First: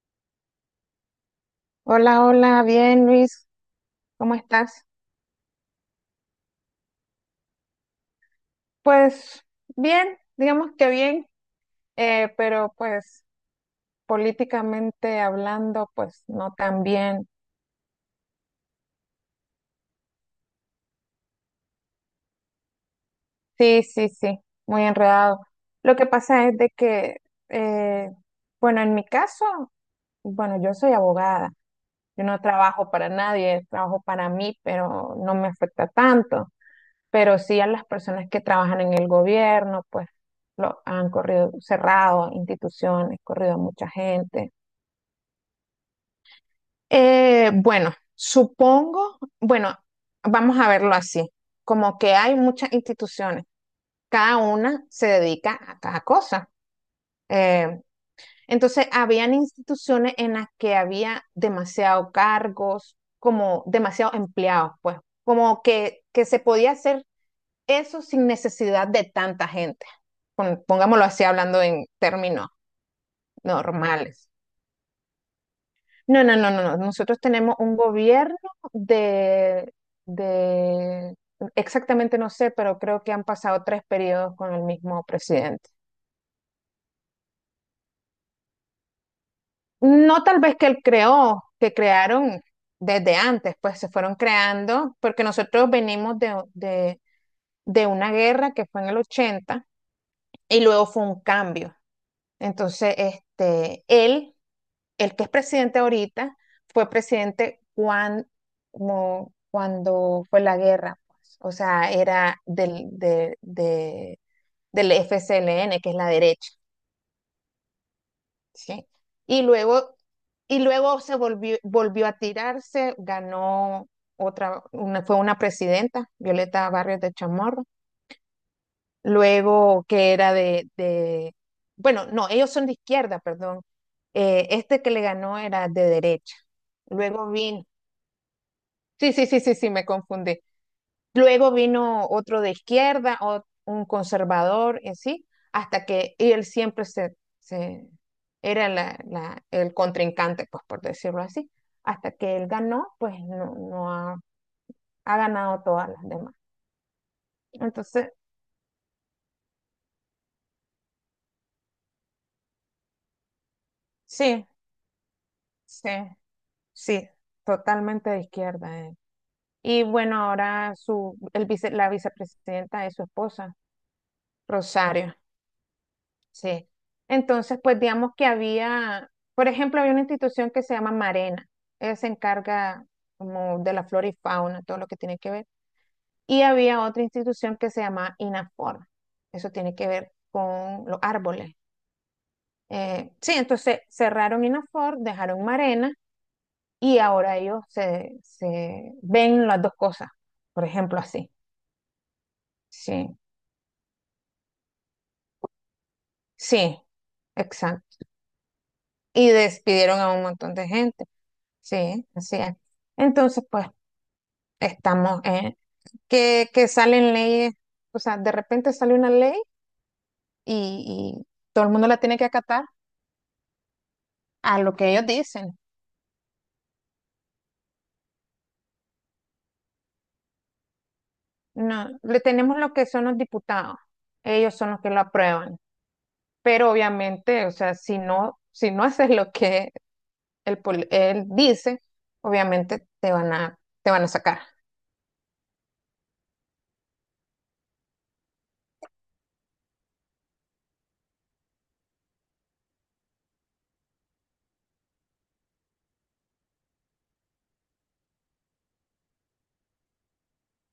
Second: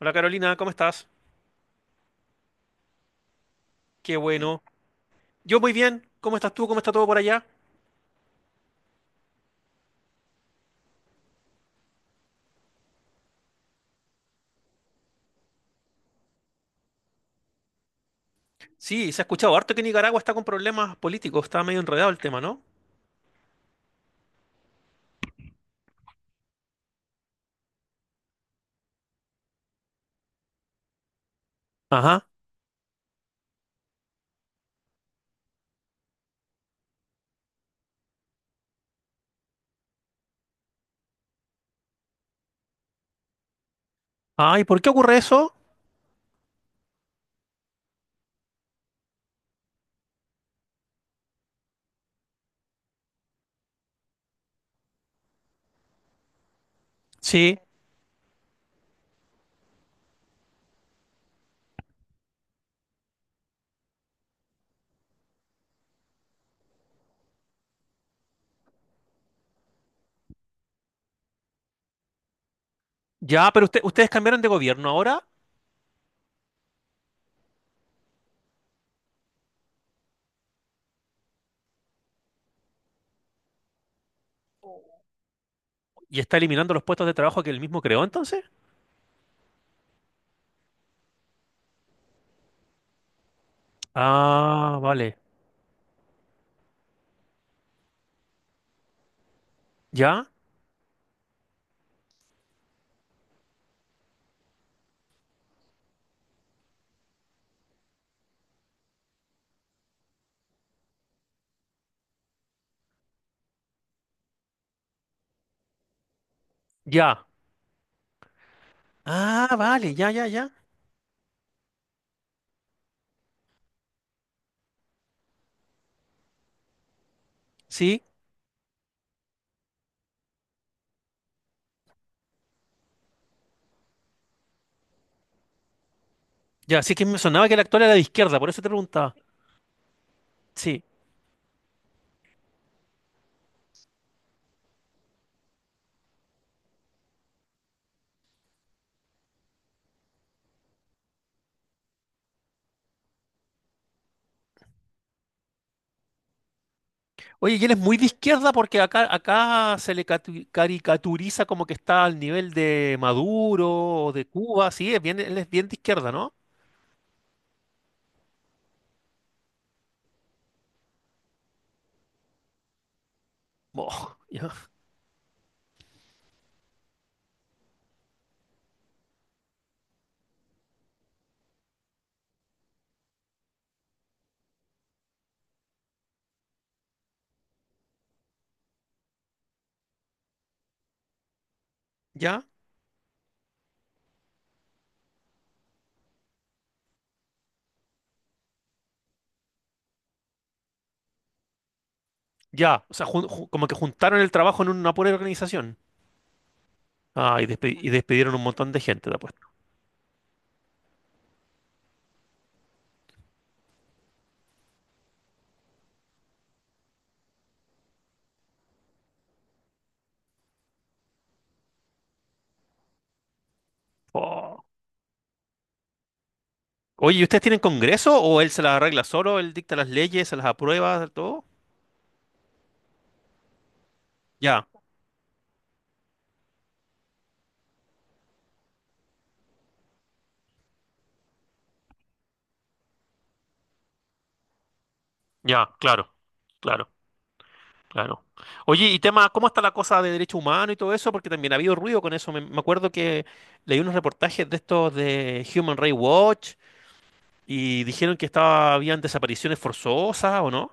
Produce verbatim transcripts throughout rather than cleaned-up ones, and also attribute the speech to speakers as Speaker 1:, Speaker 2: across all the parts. Speaker 1: Hola Carolina, ¿cómo estás?
Speaker 2: Hola, hola, bien Luis,
Speaker 1: Qué
Speaker 2: ¿cómo
Speaker 1: bueno.
Speaker 2: estás?
Speaker 1: Yo muy bien. ¿Cómo estás tú? ¿Cómo está todo por allá?
Speaker 2: Pues bien, digamos que bien, eh, pero pues políticamente hablando, pues no tan bien.
Speaker 1: Sí, se ha escuchado harto que Nicaragua está con problemas políticos. Está medio enredado el tema, ¿no?
Speaker 2: Sí, sí, sí, muy enredado. Lo que pasa es de que, eh, bueno, en mi caso, bueno, yo soy abogada, yo
Speaker 1: Ajá.
Speaker 2: no trabajo para nadie, trabajo para mí, pero no me afecta tanto. Pero sí a las personas que trabajan en el gobierno, pues lo han corrido cerrado, instituciones, corrido a mucha gente.
Speaker 1: Ay, ¿por qué ocurre eso?
Speaker 2: Eh, bueno, supongo, bueno, vamos a verlo así, como que hay muchas instituciones, cada una se dedica a cada cosa.
Speaker 1: Sí.
Speaker 2: Eh, entonces, habían instituciones en las que había demasiado cargos, como demasiados empleados, pues, como que, que se podía hacer eso sin necesidad de tanta gente. Pongámoslo así hablando en términos
Speaker 1: Ya, pero usted- ustedes
Speaker 2: normales.
Speaker 1: cambiaron de gobierno ahora
Speaker 2: No, no, no, no, no. Nosotros tenemos un gobierno de, de, exactamente no sé, pero creo que han pasado tres periodos con el mismo presidente.
Speaker 1: y está eliminando los puestos de trabajo que él mismo creó, entonces.
Speaker 2: No tal vez que él creó, que crearon desde antes, pues se fueron
Speaker 1: Ah,
Speaker 2: creando,
Speaker 1: vale.
Speaker 2: porque nosotros venimos de, de, de una guerra que fue en el ochenta.
Speaker 1: ¿Ya?
Speaker 2: Y luego fue un cambio. Entonces, este, él, el que es presidente ahorita, fue presidente cuando, como cuando fue la guerra, pues. O sea, era del, de- de- del F C L N, que es la derecha,
Speaker 1: Ya.
Speaker 2: ¿sí? Y
Speaker 1: Ah, vale,
Speaker 2: luego,
Speaker 1: ya, ya, ya.
Speaker 2: y luego se volvió, volvió a tirarse, ganó otra, una, fue una presidenta, Violeta Barrios de Chamorro,
Speaker 1: Sí,
Speaker 2: luego que era de, de- bueno, no, ellos son de izquierda, perdón. Eh, este que le ganó era de derecha,
Speaker 1: ya. Sí que me
Speaker 2: luego
Speaker 1: sonaba que el
Speaker 2: vino,
Speaker 1: actual era de izquierda, por eso te
Speaker 2: sí,
Speaker 1: preguntaba.
Speaker 2: sí, sí, sí, sí, me confundí,
Speaker 1: Sí.
Speaker 2: luego vino otro de izquierda, o- un conservador, y así, hasta que y él siempre se, se era la, la- el contrincante, pues por decirlo así, hasta que él ganó, pues no, no ha, ha ganado todas las demás.
Speaker 1: Oye, y él es muy de
Speaker 2: Entonces,
Speaker 1: izquierda porque acá, acá se le catu- caricaturiza como que está al nivel de Maduro o de
Speaker 2: sí,
Speaker 1: Cuba, sí, es bien, él es bien de
Speaker 2: sí,
Speaker 1: izquierda, ¿no?
Speaker 2: sí, totalmente de izquierda eh. Y bueno, ahora su, el vice- la vicepresidenta es su esposa,
Speaker 1: Boh, ya,
Speaker 2: Rosario. Sí. Entonces, pues digamos que había, por ejemplo, había una institución que se llama Marena. Ella se encarga como de la flora y fauna, todo lo que tiene que ver. Y había otra institución que se llama Inafor. Eso tiene que ver con los árboles.
Speaker 1: ya,
Speaker 2: Eh, sí, entonces cerraron Inafor, dejaron Marena y ahora ellos se, se ven las dos cosas, por ejemplo, así.
Speaker 1: ya. O sea,
Speaker 2: Sí.
Speaker 1: jun- ju- como que juntaron el trabajo en una pura organización.
Speaker 2: Sí,
Speaker 1: Ah, y, despe- y
Speaker 2: exacto.
Speaker 1: despidieron un montón de gente, te
Speaker 2: Y
Speaker 1: apuesto.
Speaker 2: despidieron a un montón de gente. Sí, así es. Entonces, pues, estamos en que, que salen leyes, o sea, de repente sale una ley y, y todo el mundo la tiene que acatar a
Speaker 1: Oh.
Speaker 2: lo que ellos dicen.
Speaker 1: Oye, ¿y ustedes tienen congreso o él se las arregla solo? ¿Él dicta las leyes, se las aprueba, todo?
Speaker 2: No, le tenemos lo que son los diputados. Ellos
Speaker 1: Ya,
Speaker 2: son los que lo aprueban. Pero obviamente, o sea, si no, si no haces lo que él, él dice, obviamente te van a, te van a sacar.
Speaker 1: ya, claro, claro. Claro. Oye, y tema, ¿cómo está la cosa de derechos humanos y todo eso? Porque también ha habido ruido con eso. Me, me acuerdo que leí unos reportajes de estos de Human Rights Watch y dijeron que estaba, habían desapariciones forzosas, ¿o no?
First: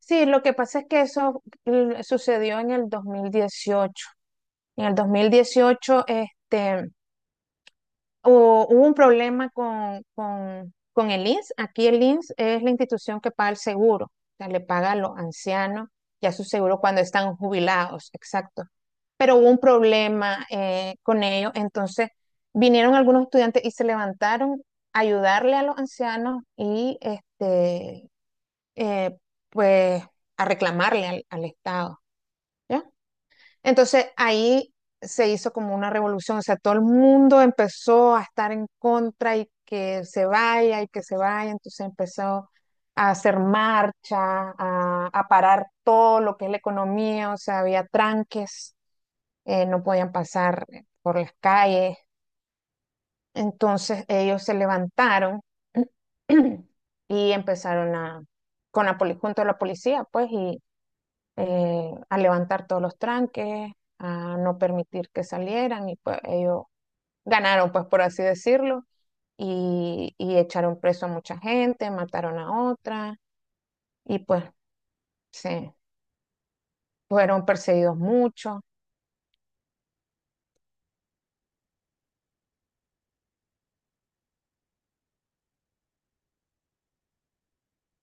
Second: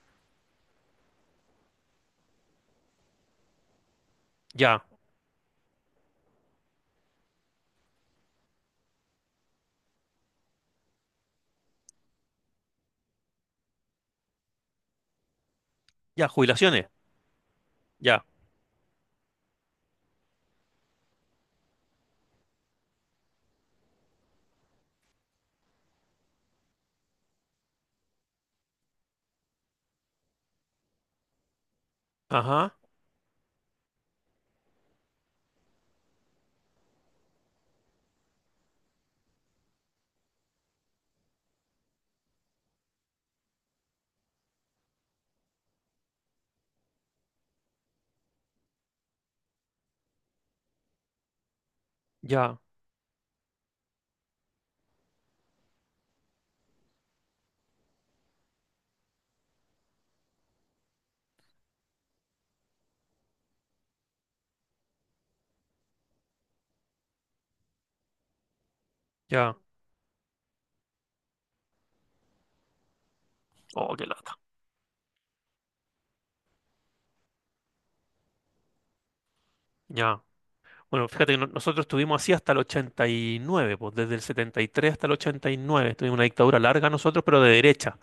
Speaker 2: Sí, lo que pasa es que eso mm, sucedió en el dos mil dieciocho.
Speaker 1: Ya,
Speaker 2: En el dos mil dieciocho, este, hu- hubo un problema con, con, con el I N S S. Aquí el I N S S es la institución que paga el seguro, o sea, le paga a los ancianos
Speaker 1: ya,
Speaker 2: ya su seguro
Speaker 1: jubilaciones,
Speaker 2: cuando están jubilados,
Speaker 1: ya.
Speaker 2: exacto. Pero hubo un problema eh, con ellos, entonces vinieron algunos estudiantes y se levantaron a ayudarle a los ancianos y este, eh, pues a reclamarle al, al Estado,
Speaker 1: Ajá,
Speaker 2: ¿ya? Entonces ahí se hizo como una revolución, o sea, todo el mundo empezó a estar en contra y que se vaya y que se vaya, entonces empezó a hacer marcha, a, a parar todo lo que es la economía, o sea, había tranques, eh, no podían pasar por las calles,
Speaker 1: ya,
Speaker 2: entonces ellos se levantaron y empezaron a, con la, poli- junto a la policía, pues, y, eh, a levantar todos los tranques, a no permitir que salieran y pues ellos ganaron, pues por así decirlo,
Speaker 1: ya.
Speaker 2: y, y echaron preso a mucha gente, mataron a otra
Speaker 1: Oh, qué
Speaker 2: y
Speaker 1: lata.
Speaker 2: pues se fueron perseguidos mucho.
Speaker 1: Ya. Bueno, fíjate que no- nosotros estuvimos así hasta el ochenta y nueve, pues desde el setenta y tres hasta el ochenta y nueve. Tuvimos una dictadura larga nosotros, pero de derecha.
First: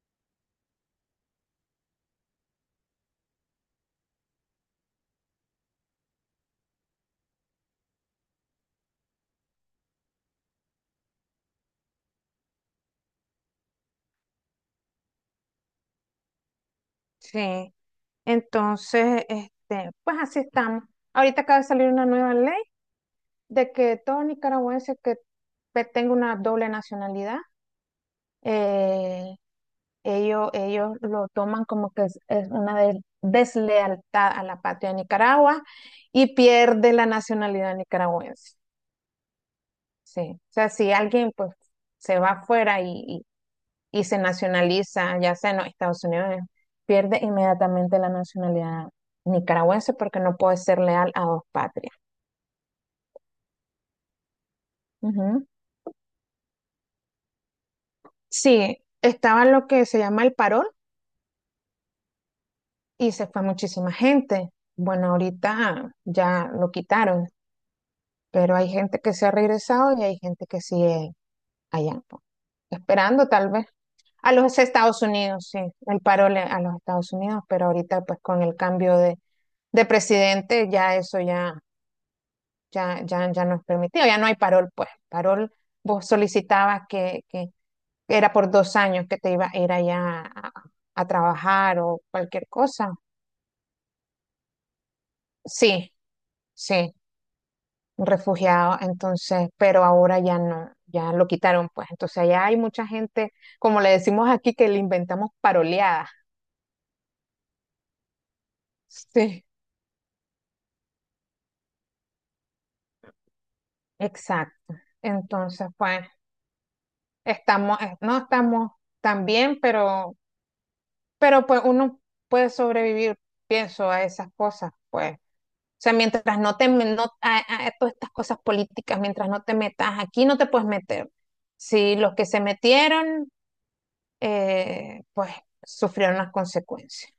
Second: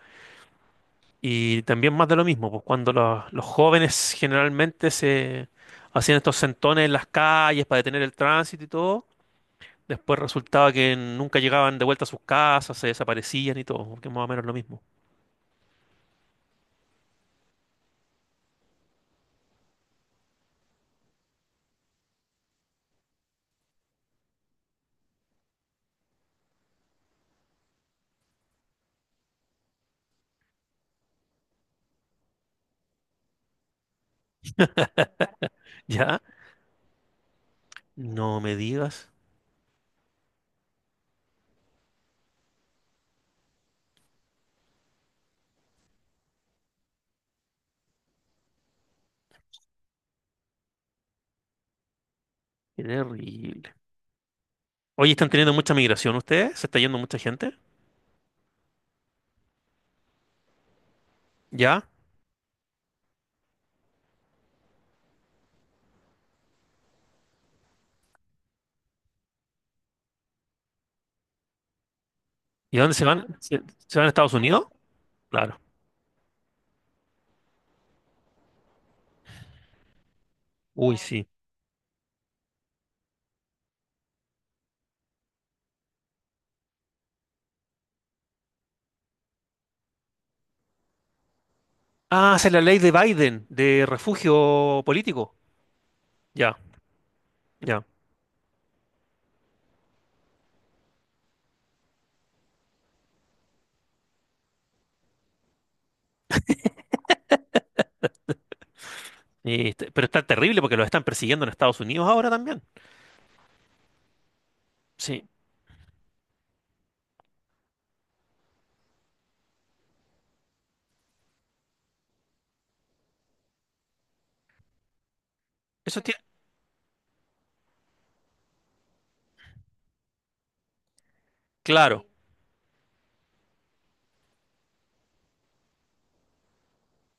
Speaker 1: Y también más de lo mismo, pues cuando los, los jóvenes generalmente se hacían estos sentones en las calles para detener el tránsito y todo, después resultaba que nunca llegaban de vuelta a sus casas, se desaparecían y todo, que es más o menos lo mismo.
Speaker 2: Sí, entonces, este, pues así estamos. Ahorita acaba de salir una nueva ley de que todo nicaragüense que pe- tenga una doble nacionalidad eh, Ellos, ellos lo toman como que es, es una des- deslealtad a la patria de Nicaragua
Speaker 1: ¿Ya?
Speaker 2: y pierde la nacionalidad
Speaker 1: No me
Speaker 2: nicaragüense.
Speaker 1: digas,
Speaker 2: Sí. O sea, si alguien pues se va afuera y, y, y se nacionaliza, ya sea en los Estados Unidos, pierde inmediatamente la nacionalidad nicaragüense porque no puede ser leal a dos patrias.
Speaker 1: qué terrible. Oye, ¿están
Speaker 2: Ujú.
Speaker 1: teniendo mucha migración ustedes? ¿Se está yendo mucha gente?
Speaker 2: Sí, estaba lo que se llama el parol
Speaker 1: ¿Ya?
Speaker 2: y se fue muchísima gente. Bueno, ahorita ya lo quitaron. Pero hay gente que se ha regresado y hay gente que sigue allá, pues,
Speaker 1: ¿Y a dónde se
Speaker 2: esperando
Speaker 1: van?
Speaker 2: tal
Speaker 1: ¿Se,
Speaker 2: vez.
Speaker 1: se van a
Speaker 2: A
Speaker 1: Estados
Speaker 2: los
Speaker 1: Unidos?
Speaker 2: Estados Unidos, sí,
Speaker 1: Claro.
Speaker 2: el paro le- a los Estados Unidos, pero ahorita pues con el cambio de, de presidente ya
Speaker 1: Uy,
Speaker 2: eso
Speaker 1: sí.
Speaker 2: ya, ya, ya, ya no es permitido, ya no hay parol, pues. Parol, vos solicitabas que, que era por dos años que te iba a ir allá a, a trabajar o
Speaker 1: Ah, esa
Speaker 2: cualquier
Speaker 1: es la ley de
Speaker 2: cosa.
Speaker 1: Biden, de refugio político.
Speaker 2: Sí,
Speaker 1: Ya,
Speaker 2: sí.
Speaker 1: ya.
Speaker 2: Un refugiado, entonces, pero ahora ya no, ya lo quitaron, pues. Entonces, allá hay mucha gente, como le decimos aquí, que le inventamos paroleadas. Sí.
Speaker 1: Y este- pero está terrible porque los están persiguiendo en Estados Unidos ahora también.
Speaker 2: Exacto.
Speaker 1: Sí.
Speaker 2: Entonces, pues, estamos, eh, no estamos tan bien, pero, pero pues uno puede sobrevivir, pienso, a esas cosas, pues. O sea,
Speaker 1: Eso tiene,
Speaker 2: mientras no te, me- no, a, a a todas estas cosas políticas, mientras no te metas aquí, no te puedes meter. Si
Speaker 1: claro.
Speaker 2: los que se metieron, eh, pues, sufrieron las consecuencias.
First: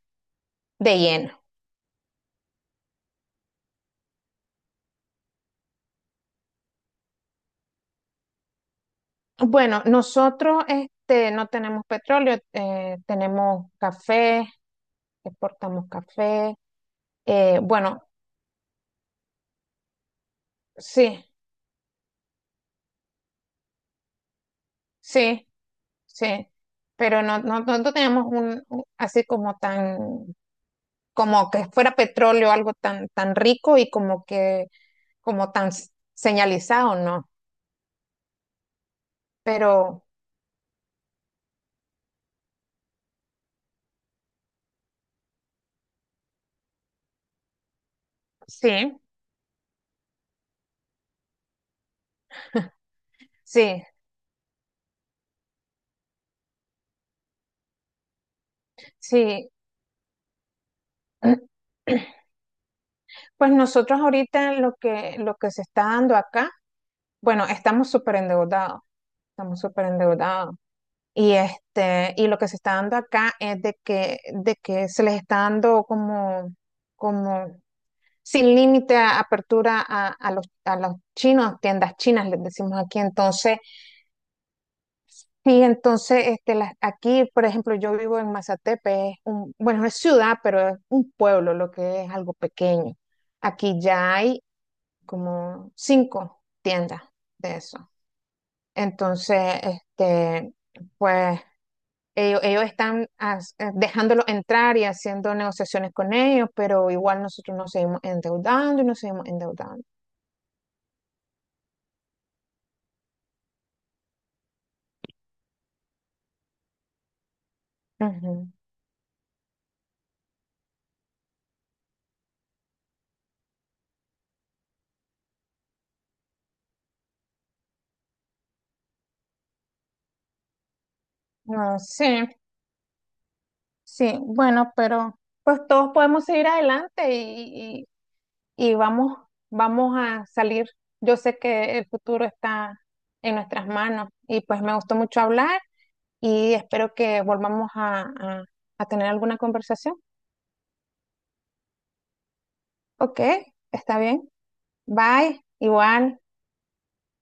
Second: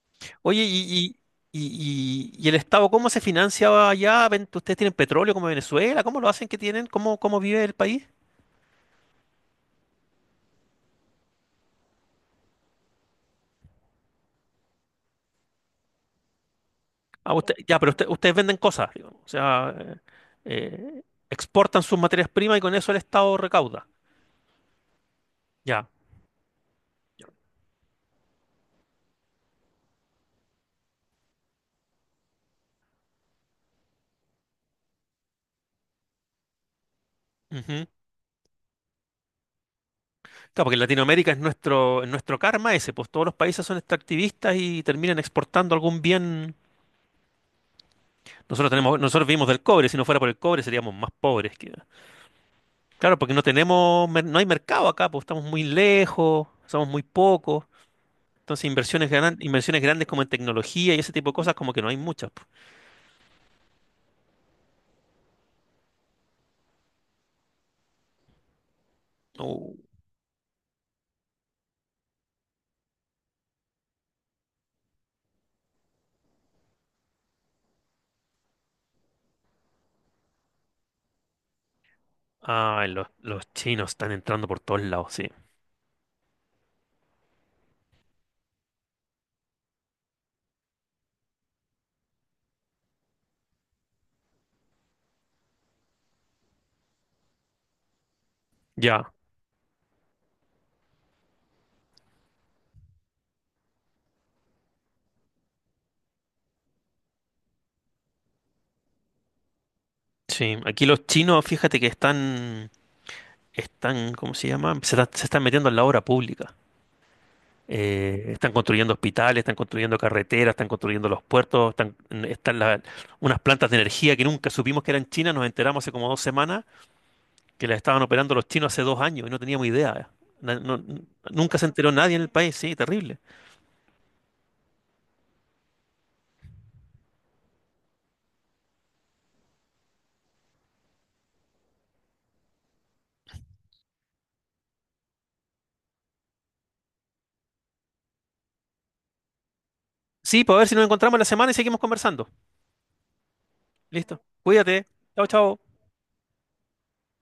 Speaker 1: Oye,
Speaker 2: De
Speaker 1: y,
Speaker 2: lleno.
Speaker 1: y, y, y- y el Estado ¿cómo se financia allá? Ven- ¿Ustedes tienen petróleo como Venezuela? ¿Cómo lo hacen que tienen? ¿Cómo, cómo vive el país?
Speaker 2: Bueno, nosotros este, no tenemos petróleo, eh, tenemos café, exportamos café.
Speaker 1: Ah, usted-
Speaker 2: Eh,
Speaker 1: ya, pero
Speaker 2: bueno,
Speaker 1: usted- ustedes venden cosas, digamos. O sea, eh, eh,
Speaker 2: sí,
Speaker 1: exportan sus materias primas y con eso el Estado recauda.
Speaker 2: sí,
Speaker 1: Ya.
Speaker 2: sí, pero no, no, no no tenemos un, un- así como tan, como que fuera petróleo, algo tan, tan rico y como que, como tan s- señalizado, ¿no?
Speaker 1: Ujú.
Speaker 2: Pero
Speaker 1: Claro, porque en Latinoamérica es nuestro, es nuestro karma ese, pues todos los países son extractivistas y terminan exportando algún bien. Nosotros tenemos,
Speaker 2: sí,
Speaker 1: nosotros vivimos del cobre, si no fuera por el cobre seríamos más pobres que... Claro, porque no
Speaker 2: sí,
Speaker 1: tenemos, mer- no hay mercado acá, pues estamos muy lejos, somos muy pocos. Entonces inversiones gran-
Speaker 2: sí.
Speaker 1: inversiones grandes como en tecnología y ese tipo de cosas como que no hay muchas, pues.
Speaker 2: Pues nosotros ahorita lo que, lo que se está dando acá, bueno, estamos súper endeudados, estamos
Speaker 1: Uh,
Speaker 2: súper endeudados. Y este, y lo que se está dando acá es de que, de que se les está dando como, como sin límite a apertura a, a los, a los chinos, tiendas chinas, les decimos
Speaker 1: ay,
Speaker 2: aquí.
Speaker 1: los, los
Speaker 2: Entonces,
Speaker 1: chinos están entrando por todos lados, sí.
Speaker 2: sí, entonces, este, las, aquí, por ejemplo, yo vivo en Mazatepe, es un, bueno, es ciudad, pero es un pueblo, lo que es algo pequeño. Aquí ya hay como cinco tiendas de eso.
Speaker 1: Ya,
Speaker 2: Entonces, este, pues ellos, ellos están as- eh, dejándolos entrar y haciendo negociaciones con ellos, pero igual nosotros nos seguimos endeudando y nos seguimos endeudando.
Speaker 1: sí. Aquí los chinos, fíjate que están, están, ¿cómo se llama? Se, está- se están metiendo en la obra pública. Eh,
Speaker 2: Ujú.
Speaker 1: están construyendo hospitales, están construyendo carreteras, están construyendo los puertos, están, están la- unas plantas de energía que nunca supimos que eran chinas, nos enteramos hace como dos semanas que las estaban operando los chinos hace dos años y no teníamos idea. Na- no- n- Nunca se
Speaker 2: No,
Speaker 1: enteró
Speaker 2: sí,
Speaker 1: nadie en el país, sí, terrible.
Speaker 2: sí, bueno, pero pues todos podemos seguir adelante y, y- y vamos, vamos a salir. Yo sé que el futuro está en nuestras manos y pues me gustó mucho hablar y espero que volvamos a, a a tener alguna conversación.
Speaker 1: Sí, pues a ver si nos encontramos la semana y seguimos conversando.
Speaker 2: Ok, está
Speaker 1: Listo.
Speaker 2: bien.
Speaker 1: Cuídate. Chao,
Speaker 2: Bye,
Speaker 1: chao.
Speaker 2: igual.